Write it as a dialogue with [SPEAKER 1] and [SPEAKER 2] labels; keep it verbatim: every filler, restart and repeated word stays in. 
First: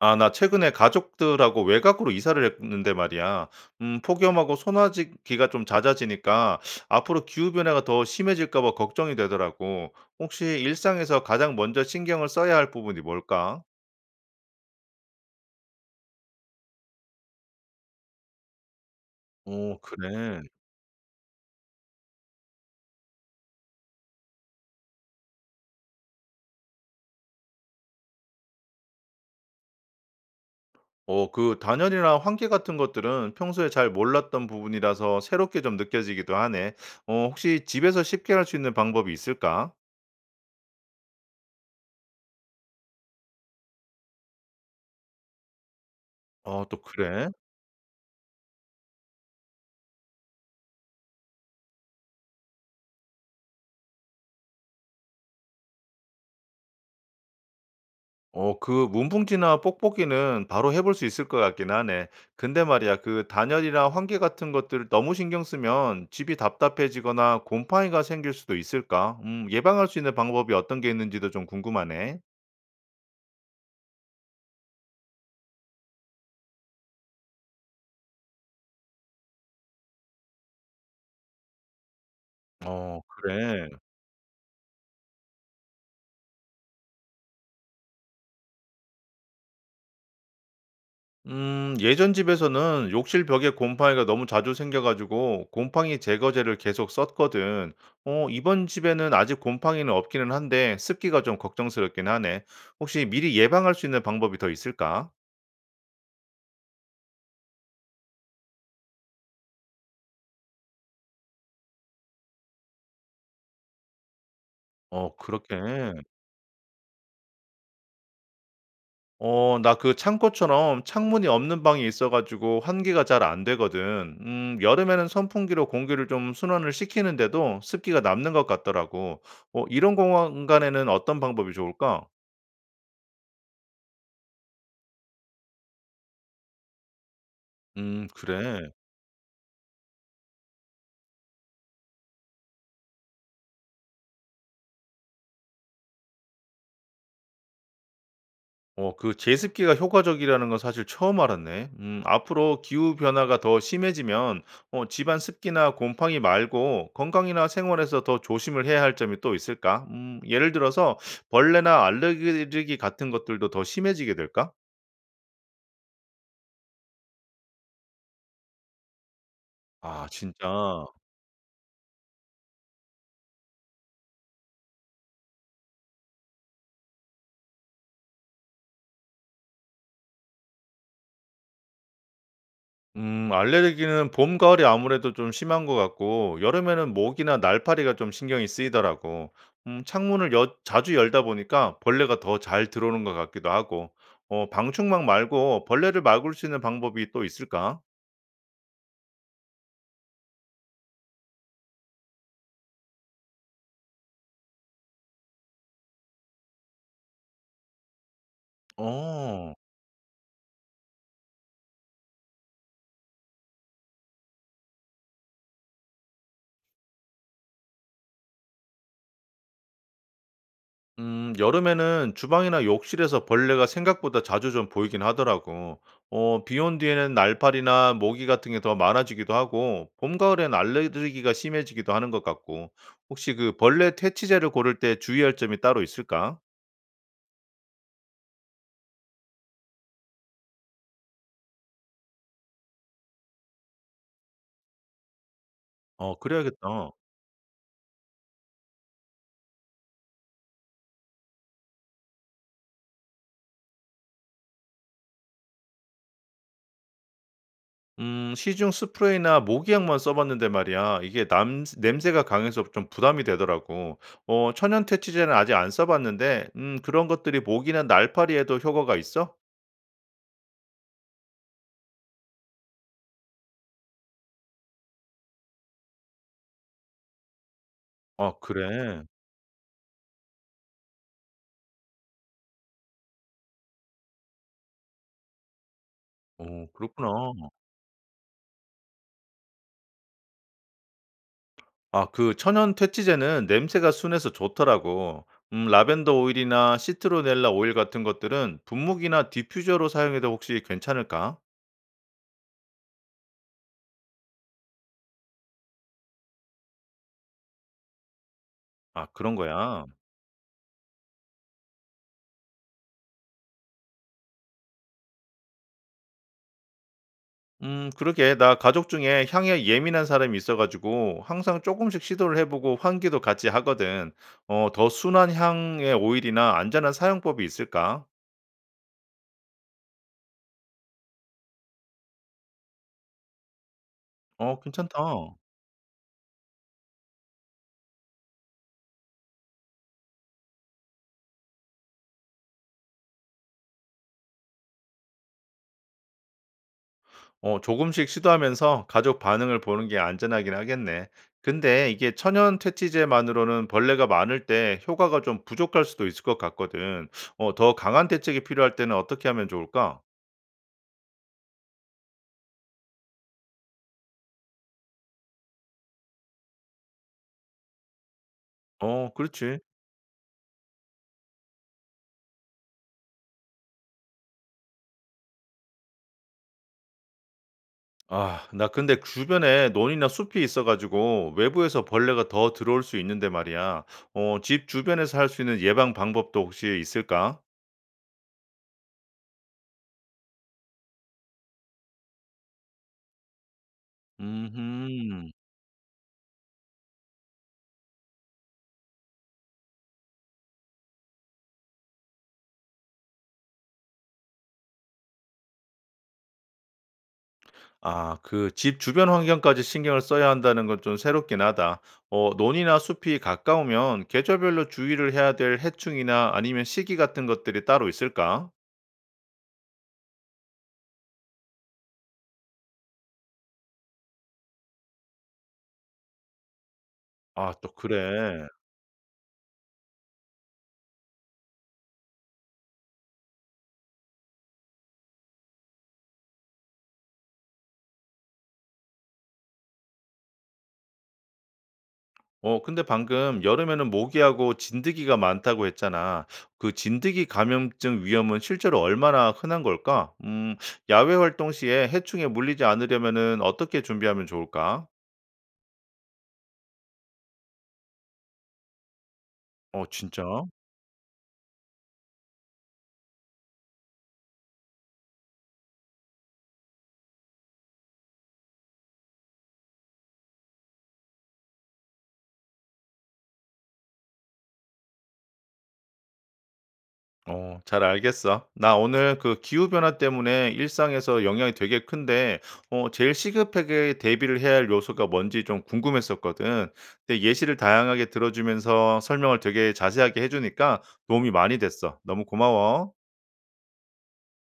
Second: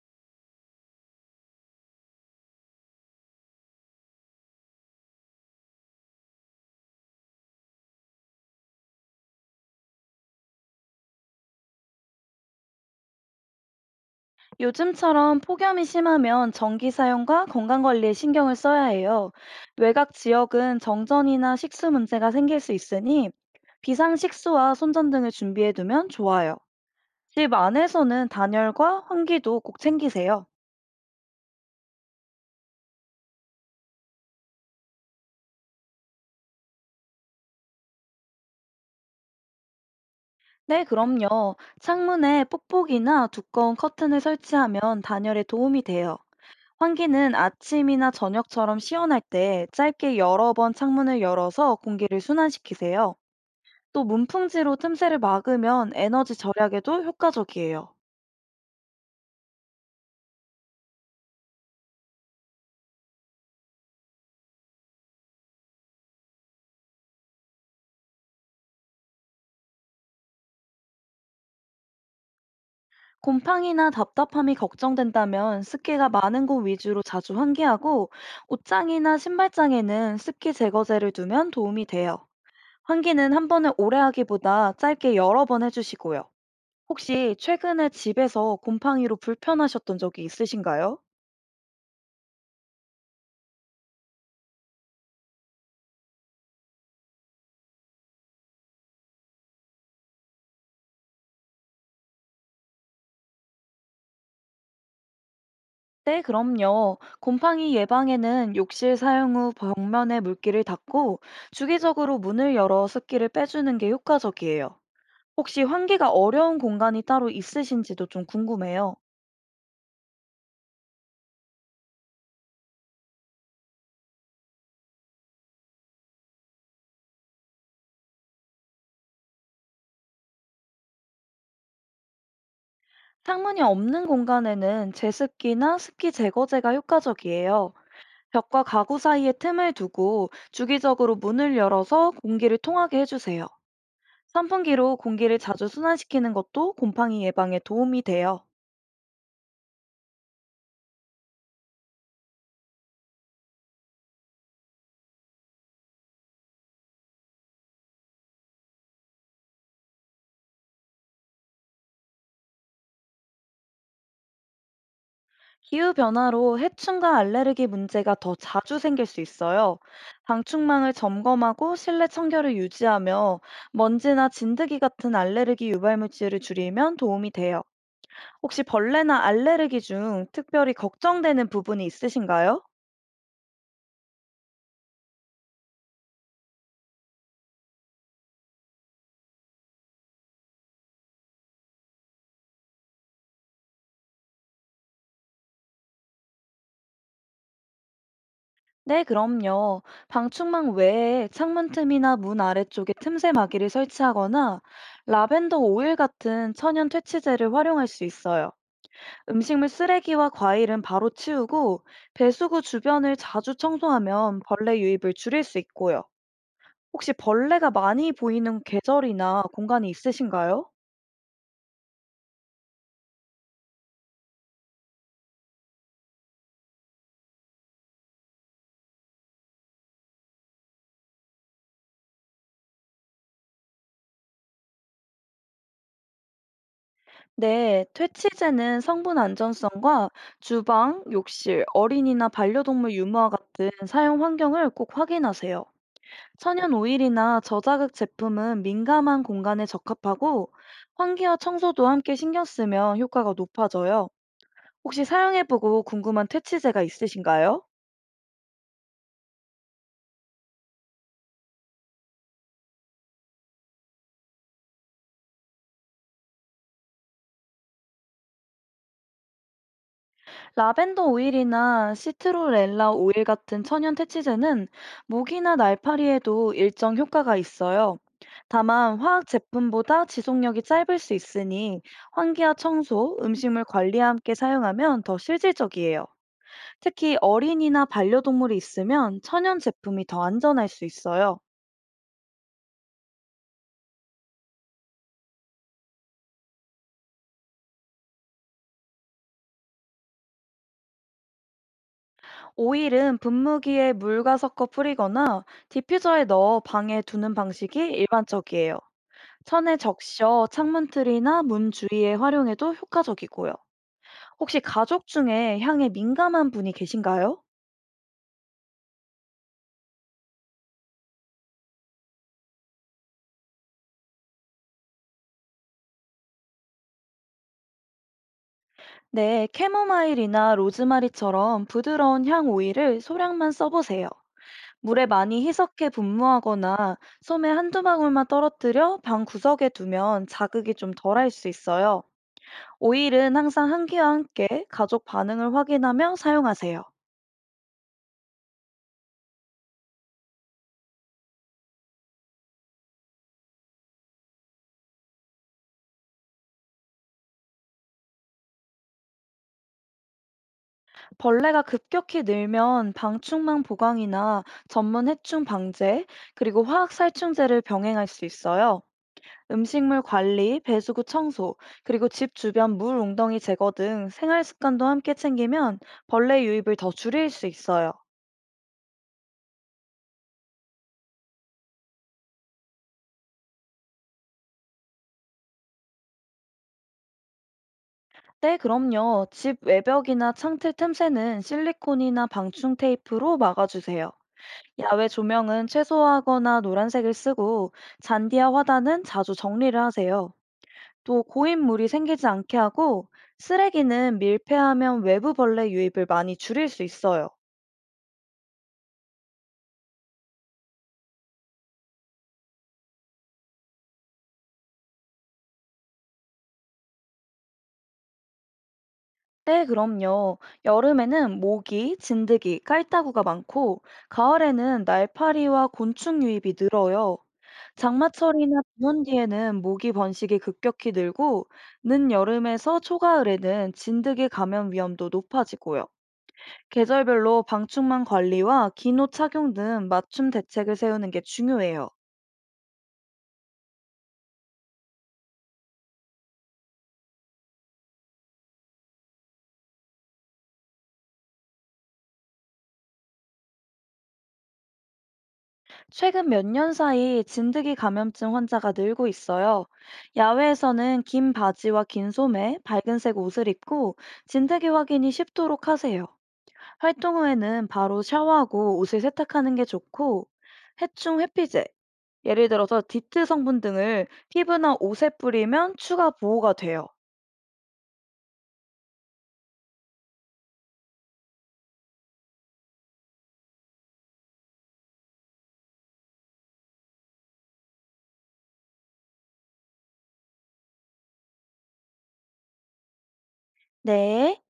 [SPEAKER 1] 아, 나 최근에 가족들하고 외곽으로 이사를 했는데 말이야. 음, 폭염하고 소나기가 좀 잦아지니까 앞으로 기후변화가 더 심해질까 봐 걱정이 되더라고. 혹시 일상에서 가장 먼저 신경을 써야 할 부분이 뭘까?
[SPEAKER 2] 요즘처럼 폭염이 심하면 전기 사용과 건강 관리에 신경을 써야 해요.
[SPEAKER 1] 오,
[SPEAKER 2] 외곽
[SPEAKER 1] 그래.
[SPEAKER 2] 지역은 정전이나 식수 문제가 생길 수 있으니 비상 식수와 손전 등을 준비해 두면 좋아요. 집 안에서는 단열과 환기도 꼭 챙기세요.
[SPEAKER 1] 어, 그 단열이나 환기 같은 것들은 평소에 잘 몰랐던 부분이라서 새롭게 좀 느껴지기도 하네. 어, 혹시 집에서 쉽게 할 수 있는 방법이 있을까?
[SPEAKER 2] 네, 그럼요. 창문에 뽁뽁이나 두꺼운 커튼을 설치하면 단열에 도움이 돼요.
[SPEAKER 1] 어, 또 그래.
[SPEAKER 2] 환기는 아침이나 저녁처럼 시원할 때 짧게 여러 번 창문을 열어서 공기를 순환시키세요. 또 문풍지로 틈새를 막으면 에너지 절약에도 효과적이에요.
[SPEAKER 1] 어 그 문풍지나 뽁뽁이는 바로 해볼 수 있을 것 같긴 하네. 근데 말이야 그 단열이나 환기 같은 것들을 너무 신경 쓰면 집이 답답해지거나 곰팡이가 생길 수도 있을까? 음 예방할 수 있는 방법이 어떤 게 있는지도 좀 궁금하네.
[SPEAKER 2] 곰팡이나 답답함이 걱정된다면 습기가 많은 곳 위주로 자주 환기하고 옷장이나 신발장에는 습기 제거제를 두면 도움이 돼요.
[SPEAKER 1] 어
[SPEAKER 2] 환기는 한
[SPEAKER 1] 그래.
[SPEAKER 2] 번에 오래 하기보다 짧게 여러 번 해주시고요. 혹시 최근에 집에서 곰팡이로 불편하셨던 적이 있으신가요?
[SPEAKER 1] 음 예전 집에서는 욕실 벽에 곰팡이가 너무 자주 생겨 가지고 곰팡이 제거제를 계속 썼거든. 어 이번 집에는 아직 곰팡이는 없기는 한데 습기가 좀 걱정스럽긴 하네. 혹시 미리 예방할 수 있는 방법이 더 있을까?
[SPEAKER 2] 네, 그럼요. 곰팡이 예방에는 욕실 사용 후 벽면에 물기를 닦고 주기적으로 문을 열어 습기를 빼주는 게 효과적이에요.
[SPEAKER 1] 어 그렇게.
[SPEAKER 2] 혹시 환기가 어려운 공간이 따로 있으신지도 좀 궁금해요.
[SPEAKER 1] 어 나 그 창고처럼 창문이 없는 방이 있어 가지고 환기가 잘 안 되거든. 음 여름에는 선풍기로 공기를 좀 순환을 시키는데도 습기가 남는 것 같더라고. 어 이런 공간에는 어떤 방법이 좋을까?
[SPEAKER 2] 창문이 없는 공간에는 제습기나 습기 제거제가 효과적이에요.
[SPEAKER 1] 음
[SPEAKER 2] 벽과
[SPEAKER 1] 그래.
[SPEAKER 2] 가구 사이에 틈을 두고 주기적으로 문을 열어서 공기를 통하게 해주세요. 선풍기로 공기를 자주 순환시키는 것도 곰팡이 예방에 도움이 돼요.
[SPEAKER 1] 어, 그 제습기가 효과적이라는 건 사실 처음 알았네. 음, 앞으로 기후 변화가 더 심해지면 어, 집안 습기나 곰팡이 말고 건강이나 생활에서 더 조심을 해야 할 점이 또 있을까? 음, 예를 들어서 벌레나 알레르기 같은 것들도 더 심해지게 될까?
[SPEAKER 2] 기후 변화로 해충과 알레르기 문제가 더 자주 생길 수 있어요.
[SPEAKER 1] 아, 진짜.
[SPEAKER 2] 방충망을 점검하고 실내 청결을 유지하며 먼지나 진드기 같은 알레르기 유발 물질을 줄이면 도움이 돼요. 혹시 벌레나 알레르기 중 특별히 걱정되는 부분이 있으신가요?
[SPEAKER 1] 음 알레르기는 봄, 가을이 아무래도 좀 심한 것 같고 여름에는 모기나 날파리가 좀 신경이 쓰이더라고. 음 창문을 여 자주 열다 보니까 벌레가 더 잘 들어오는 것 같기도 하고. 어 방충망 말고 벌레를 막을 수 있는 방법이 또 있을까?
[SPEAKER 2] 네, 그럼요. 방충망 외에 창문 틈이나 문 아래쪽에 틈새 막이를 설치하거나 라벤더 오일 같은 천연 퇴치제를 활용할 수 있어요.
[SPEAKER 1] 어.
[SPEAKER 2] 음식물 쓰레기와 과일은 바로 치우고 배수구 주변을 자주 청소하면 벌레 유입을 줄일 수 있고요. 혹시 벌레가 많이 보이는 계절이나 공간이 있으신가요?
[SPEAKER 1] 음, 여름에는 주방이나 욕실에서 벌레가 생각보다 자주 좀 보이긴 하더라고. 어, 비 온 뒤에는 날파리나 모기 같은 게 더 많아지기도 하고, 봄, 가을엔 알레르기가 심해지기도 하는 것 같고, 혹시 그 벌레 퇴치제를 고를 때 주의할 점이 따로 있을까?
[SPEAKER 2] 네, 퇴치제는 성분 안전성과 주방, 욕실, 어린이나 반려동물 유무와 같은 사용 환경을 꼭 확인하세요.
[SPEAKER 1] 어,
[SPEAKER 2] 천연
[SPEAKER 1] 그래야겠다.
[SPEAKER 2] 오일이나 저자극 제품은 민감한 공간에 적합하고 환기와 청소도 함께 신경 쓰면 효과가 높아져요. 혹시 사용해보고 궁금한 퇴치제가 있으신가요?
[SPEAKER 1] 음, 시중 스프레이나 모기약만 써봤는데 말이야. 이게 남, 냄새가 강해서 좀 부담이 되더라고. 어, 천연 퇴치제는 아직 안 써봤는데, 음, 그런 것들이 모기나 날파리에도 효과가 있어?
[SPEAKER 2] 라벤더 오일이나 시트로렐라 오일 같은 천연 퇴치제는 모기나 날파리에도 일정 효과가 있어요.
[SPEAKER 1] 아,
[SPEAKER 2] 다만
[SPEAKER 1] 그래.
[SPEAKER 2] 화학 제품보다 지속력이 짧을 수 있으니 환기와 청소, 음식물 관리와 함께 사용하면 더 실질적이에요.
[SPEAKER 1] 어 그렇구나.
[SPEAKER 2] 특히 어린이나 반려동물이 있으면 천연 제품이 더 안전할 수 있어요.
[SPEAKER 1] 아 그 천연 퇴치제는 냄새가 순해서 좋더라고. 음 라벤더 오일이나 시트로넬라 오일 같은 것들은 분무기나 디퓨저로 사용해도 혹시 괜찮을까?
[SPEAKER 2] 오일은 분무기에 물과 섞어 뿌리거나 디퓨저에 넣어 방에 두는 방식이 일반적이에요.
[SPEAKER 1] 아 그런
[SPEAKER 2] 천에
[SPEAKER 1] 거야.
[SPEAKER 2] 적셔 창문틀이나 문 주위에 활용해도 효과적이고요. 혹시 가족 중에 향에 민감한 분이 계신가요?
[SPEAKER 1] 음 그러게 나 가족 중에 향에 예민한 사람이 있어 가지고 항상 조금씩 시도를 해 보고 환기도 같이 하거든. 어 더 순한 향의 오일이나 안전한 사용법이 있을까?
[SPEAKER 2] 네, 캐모마일이나 로즈마리처럼 부드러운 향 오일을 소량만 써보세요.
[SPEAKER 1] 어
[SPEAKER 2] 물에
[SPEAKER 1] 괜찮다.
[SPEAKER 2] 많이 희석해 분무하거나 솜에 한두 방울만 떨어뜨려 방 구석에 두면 자극이 좀 덜할 수 있어요. 오일은 항상 한기와 함께 가족 반응을 확인하며 사용하세요.
[SPEAKER 1] 어 조금씩 시도하면서 가족 반응을 보는 게 안전하긴 하겠네. 근데 이게 천연 퇴치제만으로는 벌레가 많을 때 효과가 좀 부족할 수도 있을 것 같거든. 어, 더 강한 대책이 필요할 때는 어떻게 하면 좋을까?
[SPEAKER 2] 벌레가 급격히 늘면 방충망 보강이나 전문 해충 방제, 그리고 화학 살충제를 병행할 수 있어요.
[SPEAKER 1] 어, 그렇지.
[SPEAKER 2] 음식물 관리, 배수구 청소, 그리고 집 주변 물 웅덩이 제거 등 생활 습관도 함께 챙기면 벌레 유입을 더 줄일 수 있어요.
[SPEAKER 1] 아, 나 근데 주변에 논이나 숲이 있어가지고 외부에서 벌레가 더 들어올 수 있는데 말이야. 어, 집 주변에서 할 수 있는 예방 방법도 혹시 있을까?
[SPEAKER 2] 네, 그럼요. 집 외벽이나 창틀 틈새는 실리콘이나 방충 테이프로 막아주세요. 야외
[SPEAKER 1] 음흠.
[SPEAKER 2] 조명은 최소화하거나 노란색을 쓰고 잔디와 화단은 자주 정리를 하세요. 또 고인물이 생기지 않게 하고 쓰레기는 밀폐하면 외부 벌레 유입을 많이 줄일 수 있어요.
[SPEAKER 1] 아 그 집 주변 환경까지 신경을 써야 한다는 건 좀 새롭긴 하다. 어 논이나 숲이 가까우면 계절별로 주의를 해야 될 해충이나 아니면 시기 같은 것들이 따로 있을까?
[SPEAKER 2] 네, 그럼요. 여름에는 모기, 진드기, 깔따구가 많고 가을에는 날파리와 곤충 유입이 늘어요.
[SPEAKER 1] 아 또 그래.
[SPEAKER 2] 장마철이나 비온 뒤에는 모기 번식이 급격히 늘고 늦여름에서 초가을에는 진드기 감염 위험도 높아지고요. 계절별로 방충망 관리와 기노 착용 등 맞춤 대책을 세우는 게 중요해요.
[SPEAKER 1] 어 근데 방금 여름에는 모기하고 진드기가 많다고 했잖아. 그 진드기 감염증 위험은 실제로 얼마나 흔한 걸까? 음 야외 활동 시에 해충에 물리지 않으려면은 어떻게 준비하면 좋을까?
[SPEAKER 2] 최근 몇 년 사이 진드기 감염증 환자가 늘고 있어요.
[SPEAKER 1] 어 진짜?
[SPEAKER 2] 야외에서는 긴 바지와 긴 소매, 밝은색 옷을 입고 진드기 확인이 쉽도록 하세요. 활동 후에는 바로 샤워하고 옷을 세탁하는 게 좋고, 해충 회피제, 예를 들어서 디트 성분 등을 피부나 옷에 뿌리면 추가 보호가 돼요.
[SPEAKER 1] 어, 잘 알겠어. 나 오늘 그 기후변화 때문에 일상에서 영향이 되게 큰데, 어, 제일 시급하게 대비를 해야 할 요소가 뭔지 좀 궁금했었거든. 근데 예시를 다양하게 들어주면서 설명을 되게 자세하게 해주니까 도움이 많이 됐어. 너무 고마워.
[SPEAKER 2] 네.